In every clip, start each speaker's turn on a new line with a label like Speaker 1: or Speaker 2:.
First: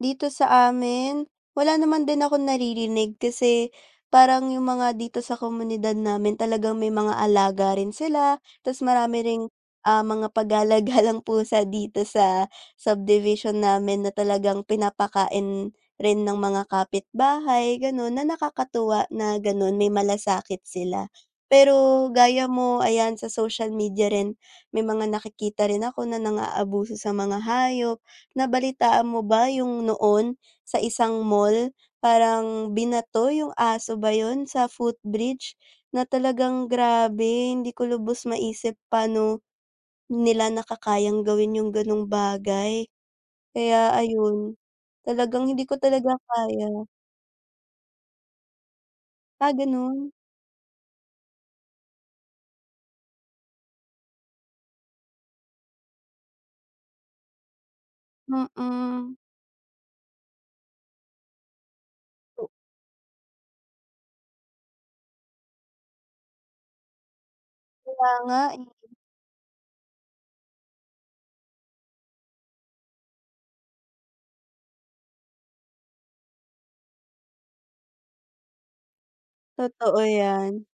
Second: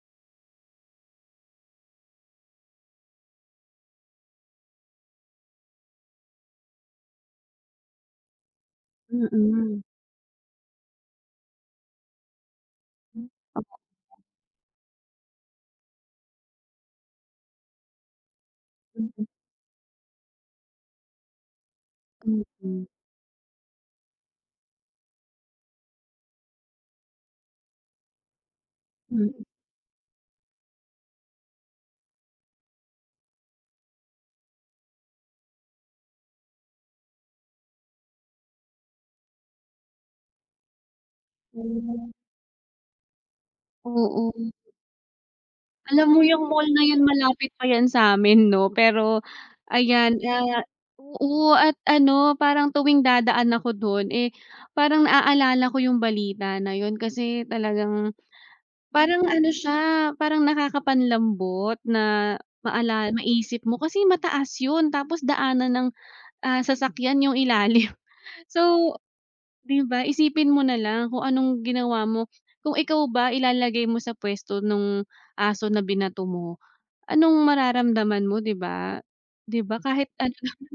Speaker 1: Dito sa amin, wala naman din akong naririnig kasi parang yung mga dito sa komunidad namin talagang may mga alaga rin sila, tas marami rin,
Speaker 2: Mm.
Speaker 1: ah, mga pagala-galang pusa dito sa subdivision
Speaker 2: [unintelligible]
Speaker 1: namin na talagang pinapakain rin ng mga kapitbahay ganon na nakakatuwa
Speaker 2: Mm.
Speaker 1: na ganun may malasakit sila. Pero gaya mo
Speaker 2: Mm.
Speaker 1: ayan sa social media rin, may mga nakikita rin ako na nang aabuso rin sa mga hayop. Nabalitaan mo
Speaker 2: Hmm.
Speaker 1: ba yung noon? Sa isang mall parang binato yung aso ba yun? Sa footbridge na talagang grabe hindi ko lubos maisip paano nila nakakayang gawin yung ganung
Speaker 2: Hmm.
Speaker 1: bagay. Kaya
Speaker 2: Oo.
Speaker 1: ayun talagang hindi ko talaga
Speaker 2: Alam mo yung mall na
Speaker 1: kaya.
Speaker 2: yun malapit pa yan samin no pero
Speaker 1: Ah, ganun?
Speaker 2: ayan, ah. Oo at ano parang tuwing dadaan ako dun, eh, parang na-aalala ko yung balita na yun kasi talagang,
Speaker 1: Mm.
Speaker 2: parang ano siya parang nakaka-panlambot na maala maisip mo kasi mataas yun tapos daanan ng, ah, sasakyan yung ilalim.
Speaker 1: Kaya nga, eh.
Speaker 2: So, di ba isipin mo nalang kung anong ginawa mo kung ikaw ba ilalagay mo sa pwesto nung aso na binato mo, anong mararamdaman mo di ba? Di ba
Speaker 1: Totoo
Speaker 2: kahit ano lang.
Speaker 1: yan.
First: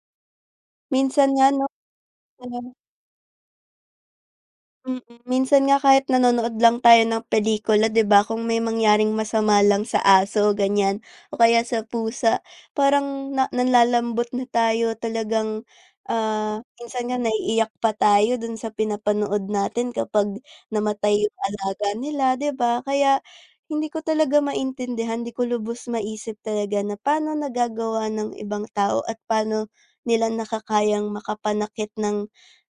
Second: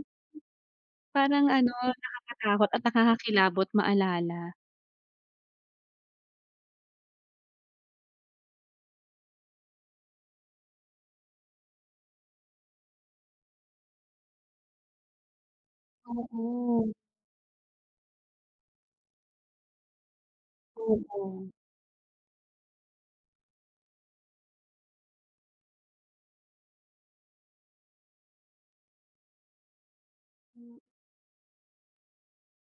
Speaker 1: Minsan nga
Speaker 2: Parang
Speaker 1: no?
Speaker 2: ano nakaka-takot
Speaker 1: Ano.
Speaker 2: at nakaka-kilabot maalala.
Speaker 1: Mm. Minsan nga kahit nanonood lang tayo ng pelikula di ba? kung may mangyaring masama lang sa aso o ganyan o kaya sa pusa parang nanlalambot na tayo talagang, ah,
Speaker 2: Oo.
Speaker 1: minsan nga naiiyak pa tayo dun sa pinapanood natin kapag namatay yung
Speaker 2: Oo.
Speaker 1: alaga nila di ba? Kaya hindi ko talaga maintindihan di ko lubos maisip talaga na pano nagagawa ng ibang tao at pano nila
Speaker 2: Hmm.
Speaker 1: nakakayang makapanakit ng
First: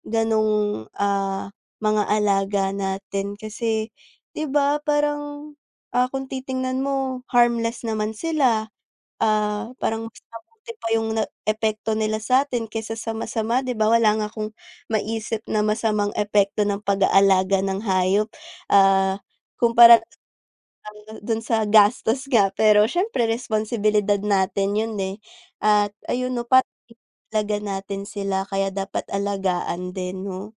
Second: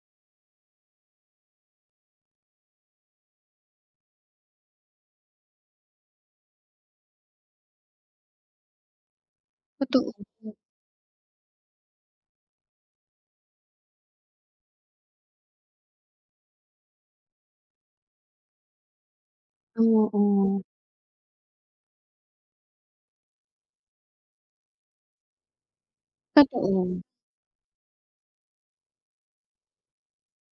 Speaker 1: ganong, ah, mga alaga natin kasi di ba? Parang, ah, kung titingnan mo harmless naman sila, ah, parang
Speaker 2: Totoo.
Speaker 1: mas mabuti pa yung epekto nila sa'tin kaysa masama di ba wala nga akong maisip na masamang epekto ng pag aalaga ng hayop, ah, kumpara
Speaker 2: Oo.
Speaker 1: dun sa gastos nga pero syempre responsibilidad natin yun, eh. At ayun pa
Speaker 2: Totoo.
Speaker 1: [unintelligible] natin sila kaya dapat alagaan din no.